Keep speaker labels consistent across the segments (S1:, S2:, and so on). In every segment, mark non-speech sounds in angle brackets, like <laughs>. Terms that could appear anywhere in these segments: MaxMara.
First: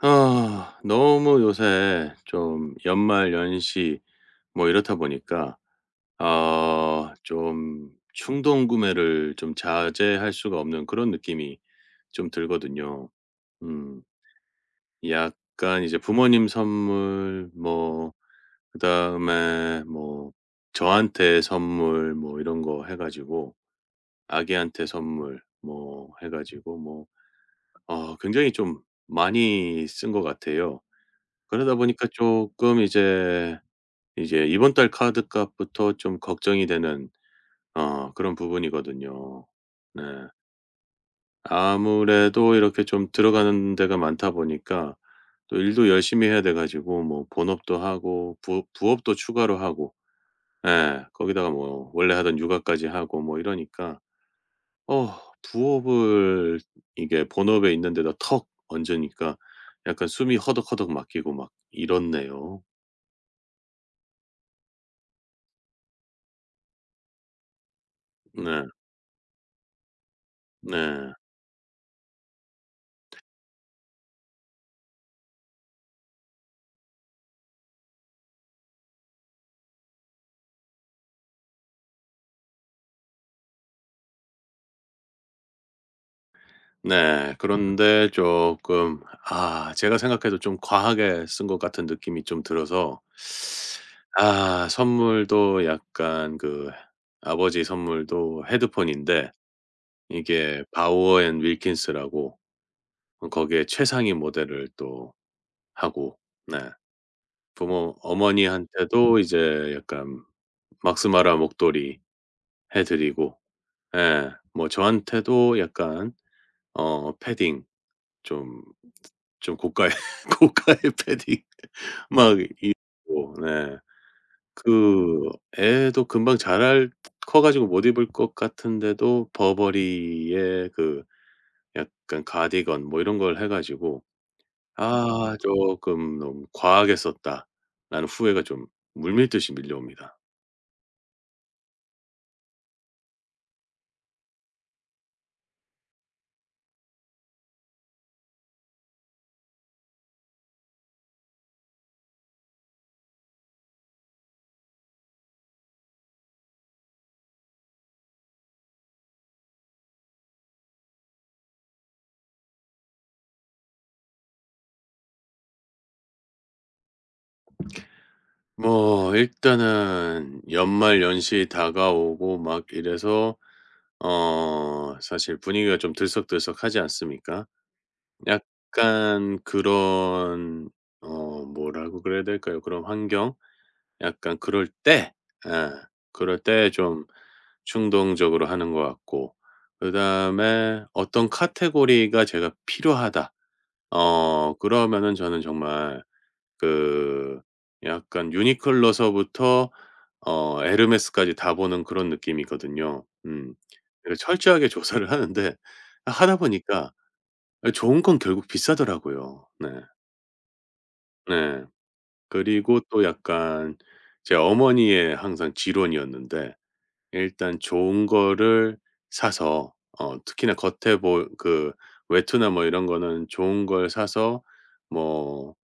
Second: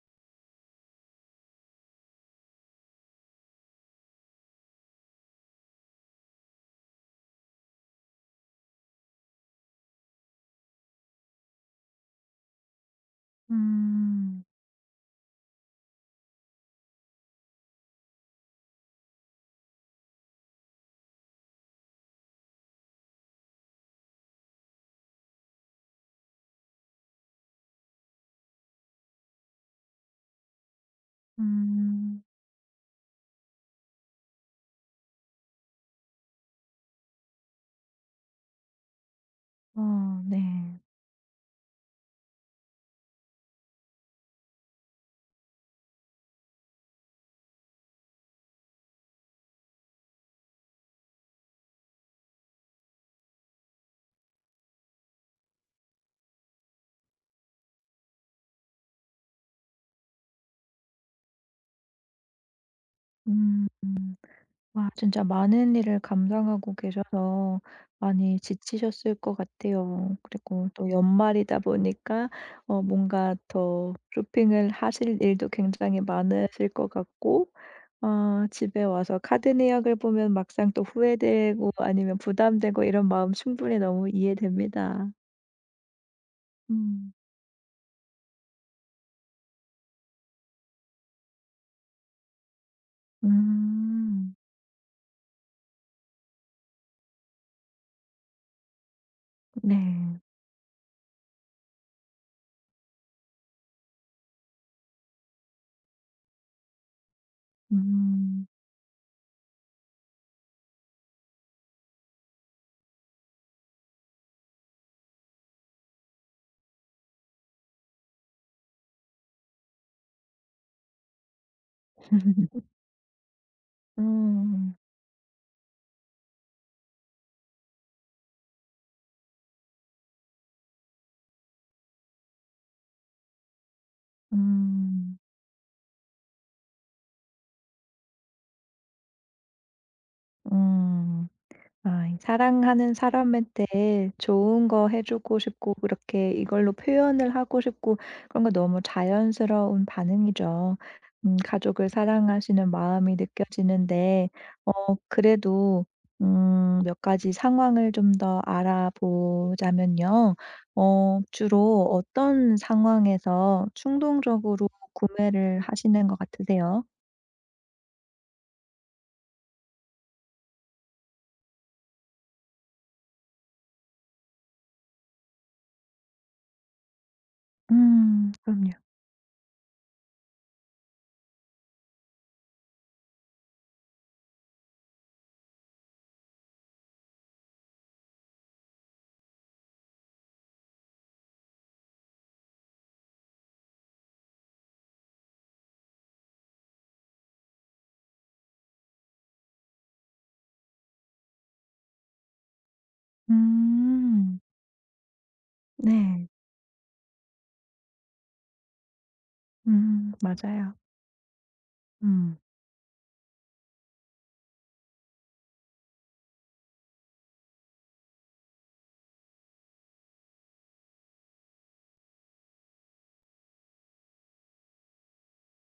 S1: 아 너무 요새 좀 연말 연시 뭐 이렇다 보니까 아 좀 충동 구매를 좀 자제할 수가 없는 그런 느낌이 좀 들거든요. 음
S2: 음.
S1: 약간 이제 부모님 선물 뭐 그다음에 뭐 저한테 선물 뭐 이런 거 해 가지고 아기한테 선물 뭐 해 가지고 뭐 어 굉장히 좀 많이 쓴 것 같아요. 그러다 보니까
S2: 음.
S1: 조금 이제, 이제 이번 달 카드값부터 좀 걱정이 되는 어 그런 부분이거든요. 네.
S2: 어 네.
S1: 아무래도 이렇게 좀 들어가는 데가 많다 보니까 또 일도 열심히 해야 돼 가지고 뭐 본업도 하고 부업도 추가로 하고 예 거기다가 뭐 원래 하던 육아까지 하고 뭐 이러니까 어 부업을 이게 본업에 있는 데다 턱 얹으니까 약간 숨이 허덕허덕 막히고 막 이렇네요.
S2: 음. 와 진짜 많은 일을 감당하고 계셔서 많이
S1: 네.
S2: 지치셨을 것 같아요. 그리고 또
S1: 네.
S2: 연말이다 보니까 뭔가 더 쇼핑을 하실 일도 굉장히 많으실 것 같고, 집에 와서 카드 내역을 보면 막상 또 후회되고 아니면 부담되고 이런 마음 충분히 너무 이해됩니다. 음.
S1: 네. 그런데 조금 아 제가 생각해도 좀 과하게 쓴 것 같은 느낌이 좀 들어서
S2: 음.
S1: 아 선물도 약간 그 아버지 선물도 헤드폰인데
S2: 네.
S1: 이게 바우어 앤 윌킨스라고 거기에 최상위 모델을 또 하고 네 부모
S2: 음.
S1: 어머니한테도 이제 약간 막스마라 목도리 해 드리고 예 뭐 저한테도 약간 어 패딩 좀 좀 고가의 <laughs> 고가의 패딩 <laughs> 막
S2: <laughs>
S1: 입고 네.
S2: 음.
S1: 그 애도 금방 자랄 커 가지고 못 입을 것 같은데도 버버리의 그 약간 가디건 뭐 이런 걸 해 가지고
S2: 음.
S1: '아 조금 너무 과하게 썼다.'라는 후회가 좀 물밀듯이 밀려옵니다.
S2: 음. 아 이 사랑하는 사람한테 좋은 거 해 주고 싶고 그렇게 이걸로 표현을 하고 싶고 그런 거 너무 자연스러운 반응이죠. 가족을 사랑하시는 마음이 느껴지는데, 그래도 음 몇 가지 상황을 좀 더 알아보자면요. 주로 어떤 상황에서 충동적으로 구매를 하시는 것 같으세요?
S1: 뭐 일단은 연말 연시 다가오고 막 이래서 어 사실 분위기가 좀 들썩들썩하지 않습니까?
S2: 그럼요.
S1: 약간 그런 어 뭐라고 그래야 될까요? 그런 환경? 약간 그럴 때 예. 그럴 때 좀 충동적으로 하는 것 같고 그다음에 어떤 카테고리가 제가 필요하다. 어 그러면은 저는 정말 그 약간 유니클로서부터 어 에르메스까지 다 보는 그런 느낌이거든요. 음. 그래서
S2: 음.
S1: 철저하게 <laughs> 조사를 하는데
S2: 네.
S1: 하다 보니까 예 좋은 건 결국 비싸더라고요. 네.
S2: 맞아요.
S1: 네.
S2: 음.
S1: 그리고 또 약간 제 어머니의 항상 지론이었는데 일단 좋은 거를 사서 어 특히나 겉에 보 그 외투나 뭐 이런 거는 좋은 걸 사서 뭐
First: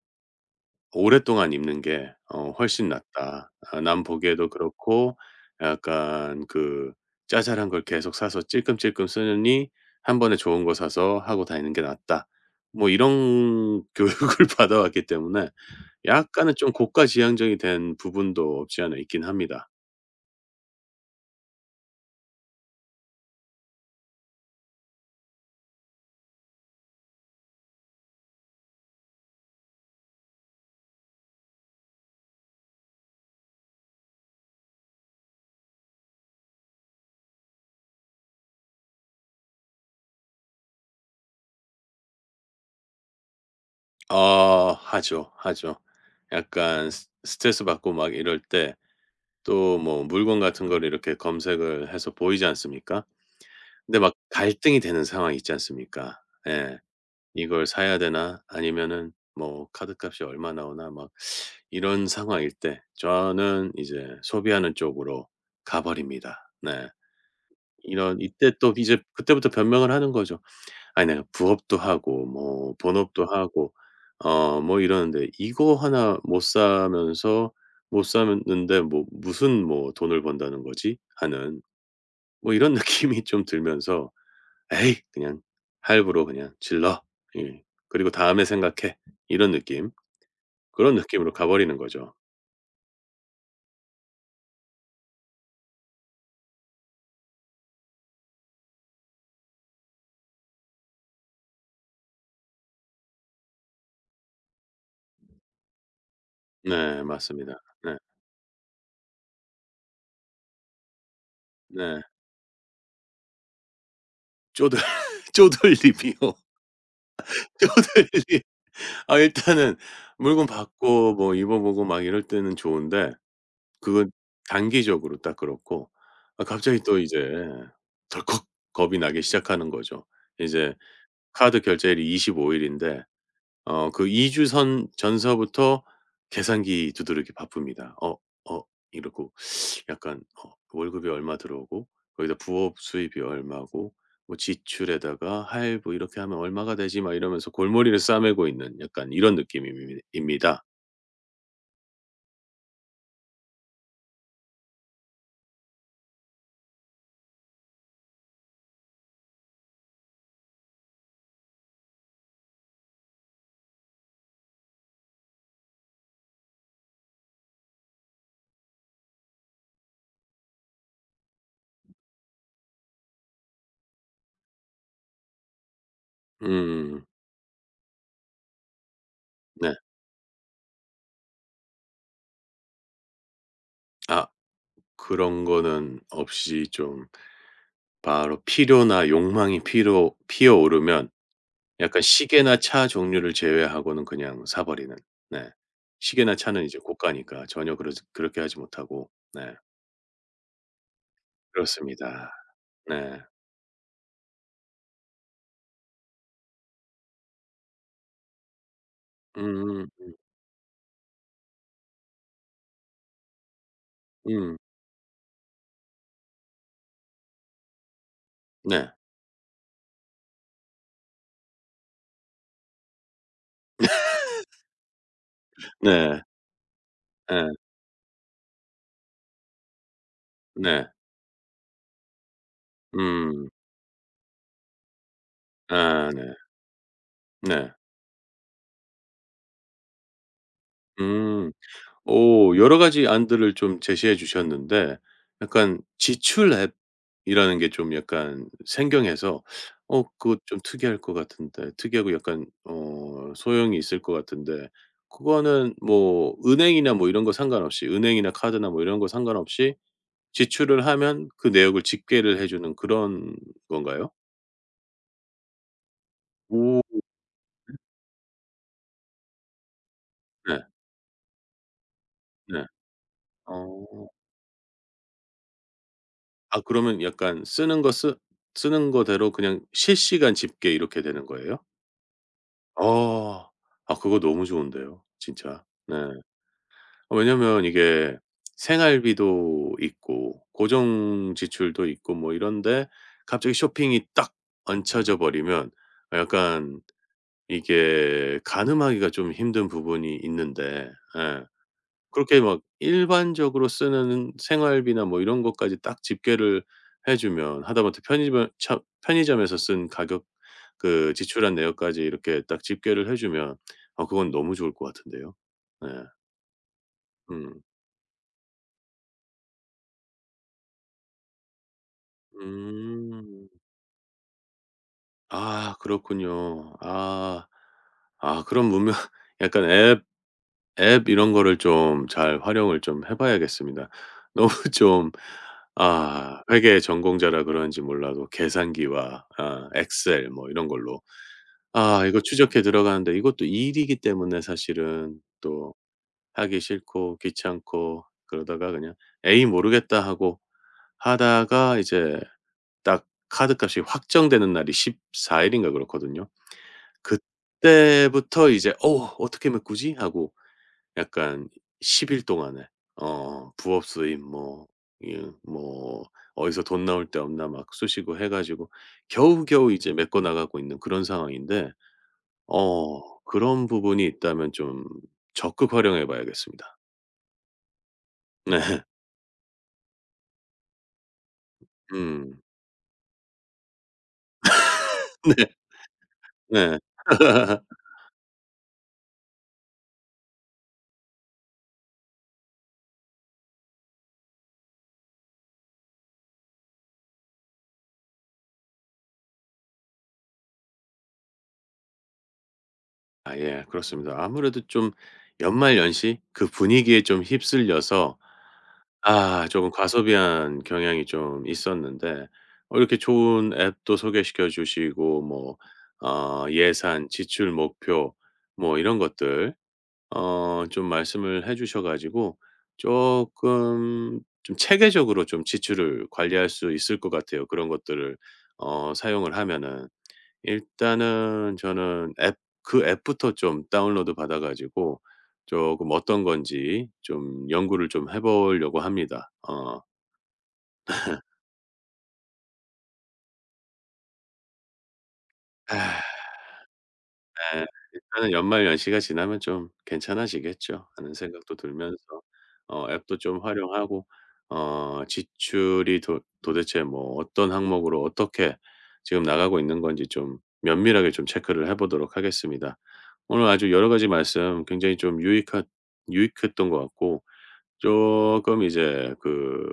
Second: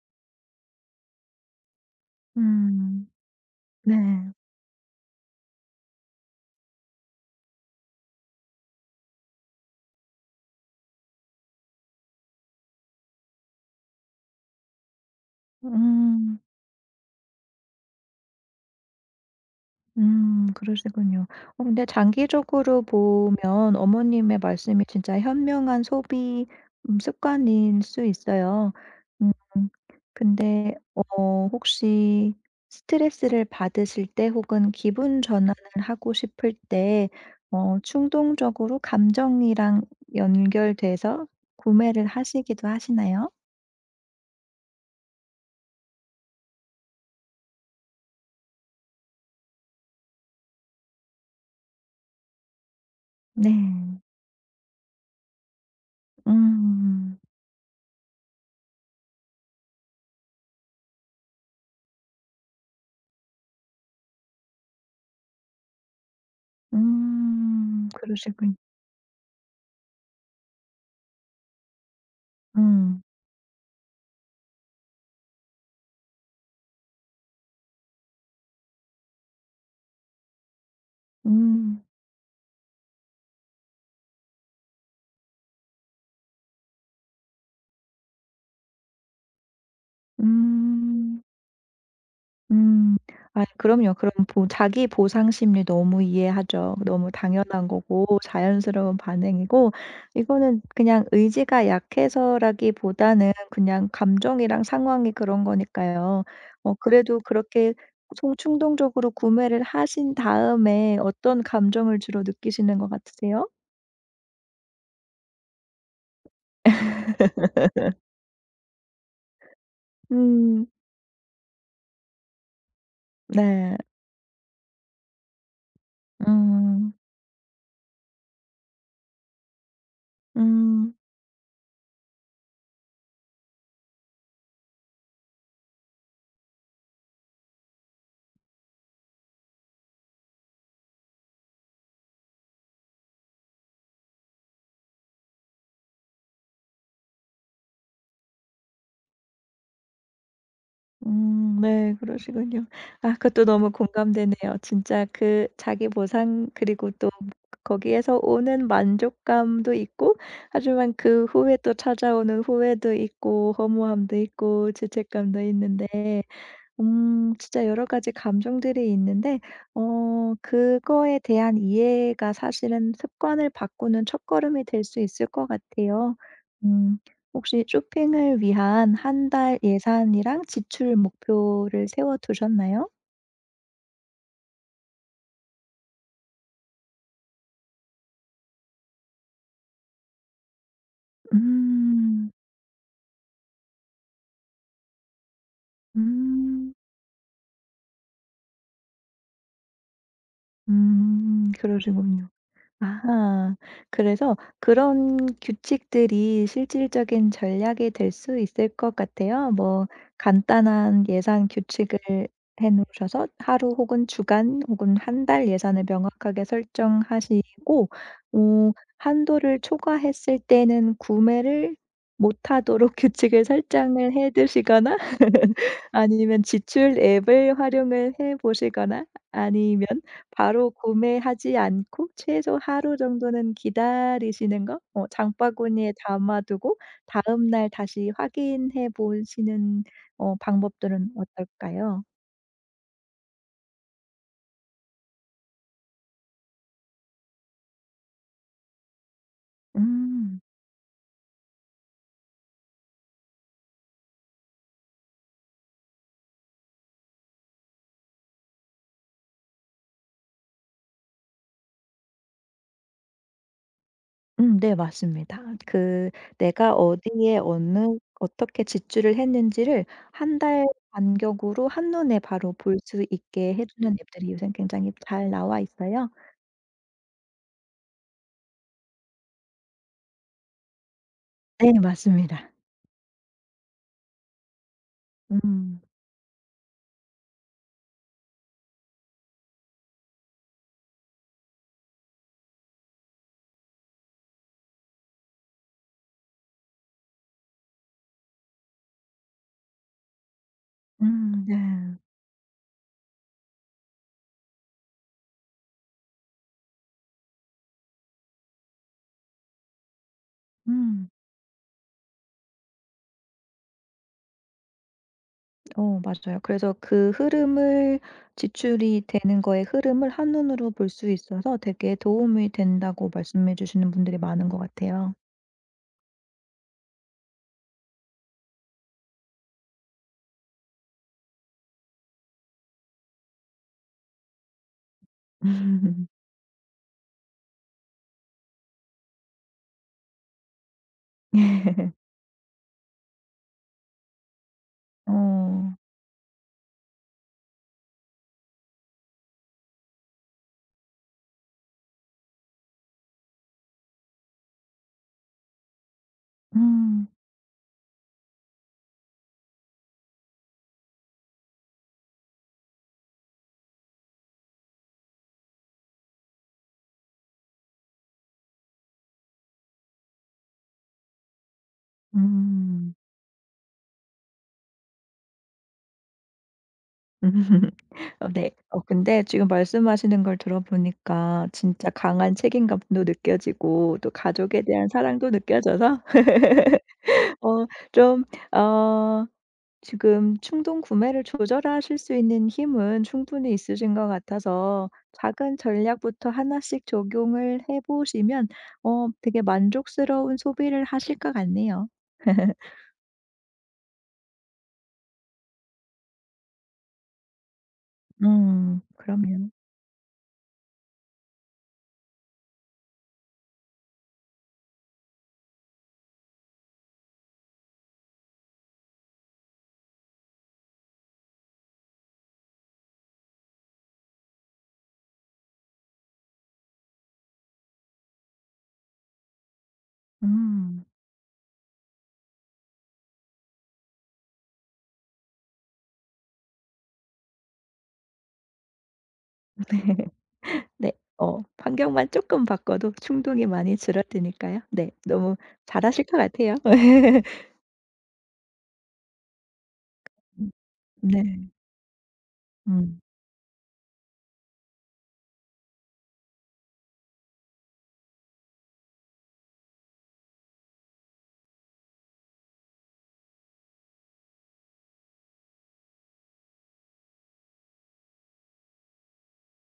S1: 오랫동안 입는 게 어 훨씬
S2: 음.
S1: 낫다. 아 남
S2: 네.
S1: 보기에도 그렇고 약간 그 짜잘한 걸 계속 사서 찔끔찔끔 쓰느니 한 번에 좋은 거 사서 하고 다니는 게 낫다. 뭐 이런 <laughs> 교육을 받아왔기 때문에
S2: 음.
S1: 약간은 좀 고가지향적이 된 부분도 없지 않아 있긴 합니다.
S2: 그러시군요. 근데 장기적으로 보면 어머님의 말씀이 진짜 현명한 소비 습관일 수 있어요. 음. 근데 혹시 스트레스를 받으실 때 혹은 기분 전환을 하고 싶을 때 충동적으로 감정이랑 연결돼서 구매를 하시기도 하시나요?
S1: 어 하죠, 하죠. 약간 스 스트레스받고 막 이럴 때 또 뭐 물건 같은 걸 이렇게 검색을 해서 보이지 않습니까?
S2: 네.
S1: 근데 막 갈등이 되는 상황이 있지 않습니까? 예.
S2: 음.
S1: '이걸 사야 되나?' 아니면은 뭐 '카드값이 얼마 나오나?' 막 이런 상황일 때 저는 이제 소비하는 쪽으로 가 버립니다. 네.
S2: 음.
S1: 이런 이때
S2: 그러시군
S1: 또 이제 그때부터 변명을 하는 거죠. "아니 내가 부업도 하고 뭐
S2: 음.
S1: 본업도 하고 어 뭐 이러는데 이거 하나 못 사면서 못 샀는데 뭐 무슨 뭐 돈을 번다는 거지?" 하는
S2: 음.
S1: 뭐 이런 <laughs> 느낌이 좀 들면서 "에이 그냥 할부로 그냥 질러." 예. 그리고 "다음에 생각해." 이런 느낌. 그런
S2: 음.
S1: 느낌으로 가 버리는 거죠.
S2: 음. 아 그럼요. 그럼 보 자기 보상 심리 너무 이해하죠. 너무 당연한 거고 자연스러운 반응이고 이거는 그냥 의지가 약해서라기보다는 그냥 감정이랑 상황이 그런 거니까요.
S1: 네
S2: 그래도
S1: 맞습니다.
S2: 그렇게
S1: 네.
S2: 총 충동적으로 구매를 하신 다음에 어떤 감정을
S1: 네.
S2: 주로 느끼시는 것 같으세요?
S1: 쪼들 <laughs> 쪼들림이요. 쪼들림. 아 일단은 물건
S2: 음.
S1: 받고 뭐 입어 보고 막 이럴 때는 좋은데
S2: 네.
S1: 그건 단기적으로 딱 그렇고 아 갑자기
S2: 음.
S1: 또 이제 덜컥 겁이 나기 시작하는 거죠. 이제
S2: 음.
S1: 카드 결제일이 25 일인데 어 그 2 주 선 전서부터 계산기 두드리기 바쁩니다. "어 어." 이러고 약간 어 월급이 얼마 들어오고 거기다 부업 수입이 얼마고 뭐 지출에다가 할부 이렇게 하면 얼마가 되지 막 이러면서 골머리를 싸매고 있는 약간 이런 느낌입니 입니다.
S2: 네. 그러시군요. 아 그것도 너무 공감되네요. 진짜 그 자기 보상 그리고 또 거기에서 오는 만족감도 있고 하지만 그 후에 또 찾아오는 후회도 있고 허무함도 있고 죄책감도 있는데, 진짜 여러 가지 감정들이 있는데, 그거에 대한 이해가 사실은 습관을 바꾸는 첫걸음이 될 수 있을 것 같아요. 음
S1: 음
S2: 혹시 쇼핑을 위한 한 달
S1: 네.
S2: 예산이랑 지출 목표를 세워 두셨나요?
S1: 아 그런 거는 없이 좀 바로 필요나 욕망이 피로 피어오르면 약간
S2: 음.
S1: 시계나 차 종류를 제외하고는 그냥 사 버리는. 네. 시계나 차는
S2: 음.
S1: 이제 고가니까 전혀 그러지 그렇게 하지 못하고. 네.
S2: 음.
S1: 그렇습니다.
S2: 그러시군요.
S1: 네.
S2: 아하. 그래서 그런 규칙들이 실질적인 전략이 될 수 있을 것 같아요. 뭐
S1: 음음
S2: 간단한 예산 규칙을 해 놓으셔서 하루 혹은
S1: 음.
S2: 주간 혹은 한 달 예산을 명확하게 설정하시고 어
S1: 네.
S2: 한도를 초과했을 때는 구매를 못하도록 <laughs> 규칙을 설정을 해 두시거나
S1: 네.
S2: 아니면 지출
S1: 예.
S2: 앱을 활용을 해 보시거나 아니면 바로
S1: 네.
S2: 구매하지 않고 최소 하루
S1: 음.
S2: 정도는 기다리시는 거, 장바구니에
S1: 아 네.
S2: 담아 두고 다음 날
S1: 네.
S2: 다시 확인해 보시는 방법들은
S1: 음.
S2: 어떨까요?
S1: 오 여러 가지 안들을 좀 제시해 주셨는데 약간 지출 앱이라는 게 좀 약간 생경해서 어 그거
S2: 음.
S1: 좀 특이할 것 같은데 특이하고 약간 어 소용이 있을 것 같은데 그거는 뭐 은행이나 뭐 이런 거 상관없이 은행이나 카드나 뭐 이런 거 상관없이 지출을 하면 그 내역을 집계를 해 주는 그런 건가요?
S2: 네 맞습니다. 그
S1: 오
S2: 내가 어디에 어느 어떻게 지출을 했는지를 한
S1: 네.
S2: 달 간격으로 한눈에 바로
S1: 네.
S2: 볼 수 있게 해 주는
S1: 어.
S2: 앱들이 요새 굉장히 잘 나와 있어요.
S1: 아 그러면 약간 쓰는 거 쓰 쓰는 거대로 그냥 실시간 집계 이렇게 되는 거예요?
S2: 네 맞습니다.
S1: 어. 아 그거 너무 좋은데요 진짜.
S2: 음.
S1: 네. 어, 왜냐면 이게 생활비도 있고 고정 지출도 있고 뭐 이런데 갑자기 쇼핑이 딱 얹혀져 버리면 약간 이게 가늠하기가 좀 힘든 부분이 있는데 예.
S2: 네.
S1: 그렇게 막 일반적으로 쓰는 생활비나 뭐 이런 것까지 딱 집계를 해 주면 하다못해 편의점에서 쓴 가격
S2: 음.
S1: 그 지출한 내역까지 이렇게 딱 집계를 해 주면 어 그건 너무 좋을 것 같은데요. 네.
S2: 맞아요. 그래서 그
S1: 음.
S2: 흐름을 지출이 되는 거의 흐름을 한눈으로 볼 수 있어서 되게 도움이 된다고
S1: 음.
S2: 말씀해 주시는 분들이 많은 것 같아요.
S1: 아 그렇군요. 아. 아 그런 문명 <laughs> 약간 앱 이런 거를 좀 잘 활용을 좀 해 봐야겠습니다. <laughs> 너무 좀
S2: <laughs>
S1: 아 회계 전공자라 그런지 몰라도 계산기와 아 엑셀 뭐 이런 걸로 아 이거 추적해 들어가는데 이것도 일이기 때문에 사실은
S2: 어.
S1: 또 하기 싫고 귀찮고 그러다가 그냥 '에이 모르겠다.' 하고 하다가 이제 딱 카드값이 확정되는 날이 14 일인가 그렇거든요.
S2: 음.
S1: 그때부터 이제 '어 어떻게 메꾸지?' 하고 약간 10일 동안에 어 부업 수입 뭐 이 뭐 어디서 돈 나올 데 없나 막 쑤시고 해 가지고 겨우겨우 이제 메꿔 나가고 있는 그런 상황인데
S2: 음.
S1: 어 그런 부분이 있다면 좀 적극 활용해 봐야겠습니다.
S2: <laughs> 어 네.
S1: <laughs> 네.
S2: 근데 지금 말씀하시는 걸 들어보니까 진짜 강한
S1: 음.
S2: 책임감도 느껴지고 또 가족에 대한 사랑도
S1: 네.
S2: 느껴져서
S1: 네.
S2: <laughs>
S1: <laughs>
S2: 어좀어 지금 충동 구매를 조절하실 수 있는 힘은 충분히 있으신 것 같아서 작은 전략부터 하나씩 적용을 해 보시면 되게 만족스러운 소비를 하실 것 같네요. <laughs>
S1: 아 예. 그렇습니다. 아무래도 좀 연말연시 그 분위기에 좀 휩쓸려서 아
S2: 그럼요.
S1: 조금 과소비한 경향이 좀 있었는데 어 이렇게 좋은 앱도 소개시켜 주시고 뭐 어 예산, 지출 목표 뭐 이런 것들 어 좀 말씀을 해 주셔 가지고 조금 좀 체계적으로 좀 지출을 관리할 수 있을 것 같아요 그런 것들을 어 사용을 하면은.
S2: 음.
S1: 일단은 저는 앱 그 앱부터 좀 다운로드 받아 가지고 조금 어떤 건지 좀 연구를 좀 해 보려고 합니다. 어.
S2: <laughs> 네. 환경만 조금 바꿔도 충동이 많이 줄어드니까요. 네. 너무
S1: 아,
S2: 잘하실 것 같아요.
S1: 예. 일단은 연말 연시가 지나면 좀
S2: <laughs>
S1: 괜찮아지겠죠 하는
S2: 네.
S1: 생각도 들면서 어
S2: 음.
S1: 앱도 좀 활용하고 어 지출이 도 도대체 뭐 어떤 항목으로 어떻게 지금 나가고 있는 건지 좀 면밀하게 좀 체크를 해 보도록 하겠습니다. 오늘 아주 여러 가지 말씀 굉장히 좀 유익하 유익했던 것 같고 쪼끔 이제 그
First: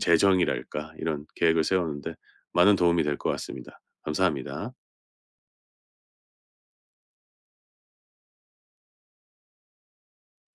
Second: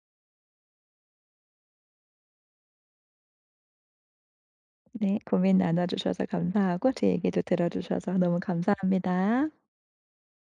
S1: 재정이랄까 이런 계획을 세우는데 많은 도움이 될 것 같습니다. 감사합니다.
S2: 네. 고민 나눠 주셔서 감사하고 제 얘기도 들어 주셔서 너무 감사합니다.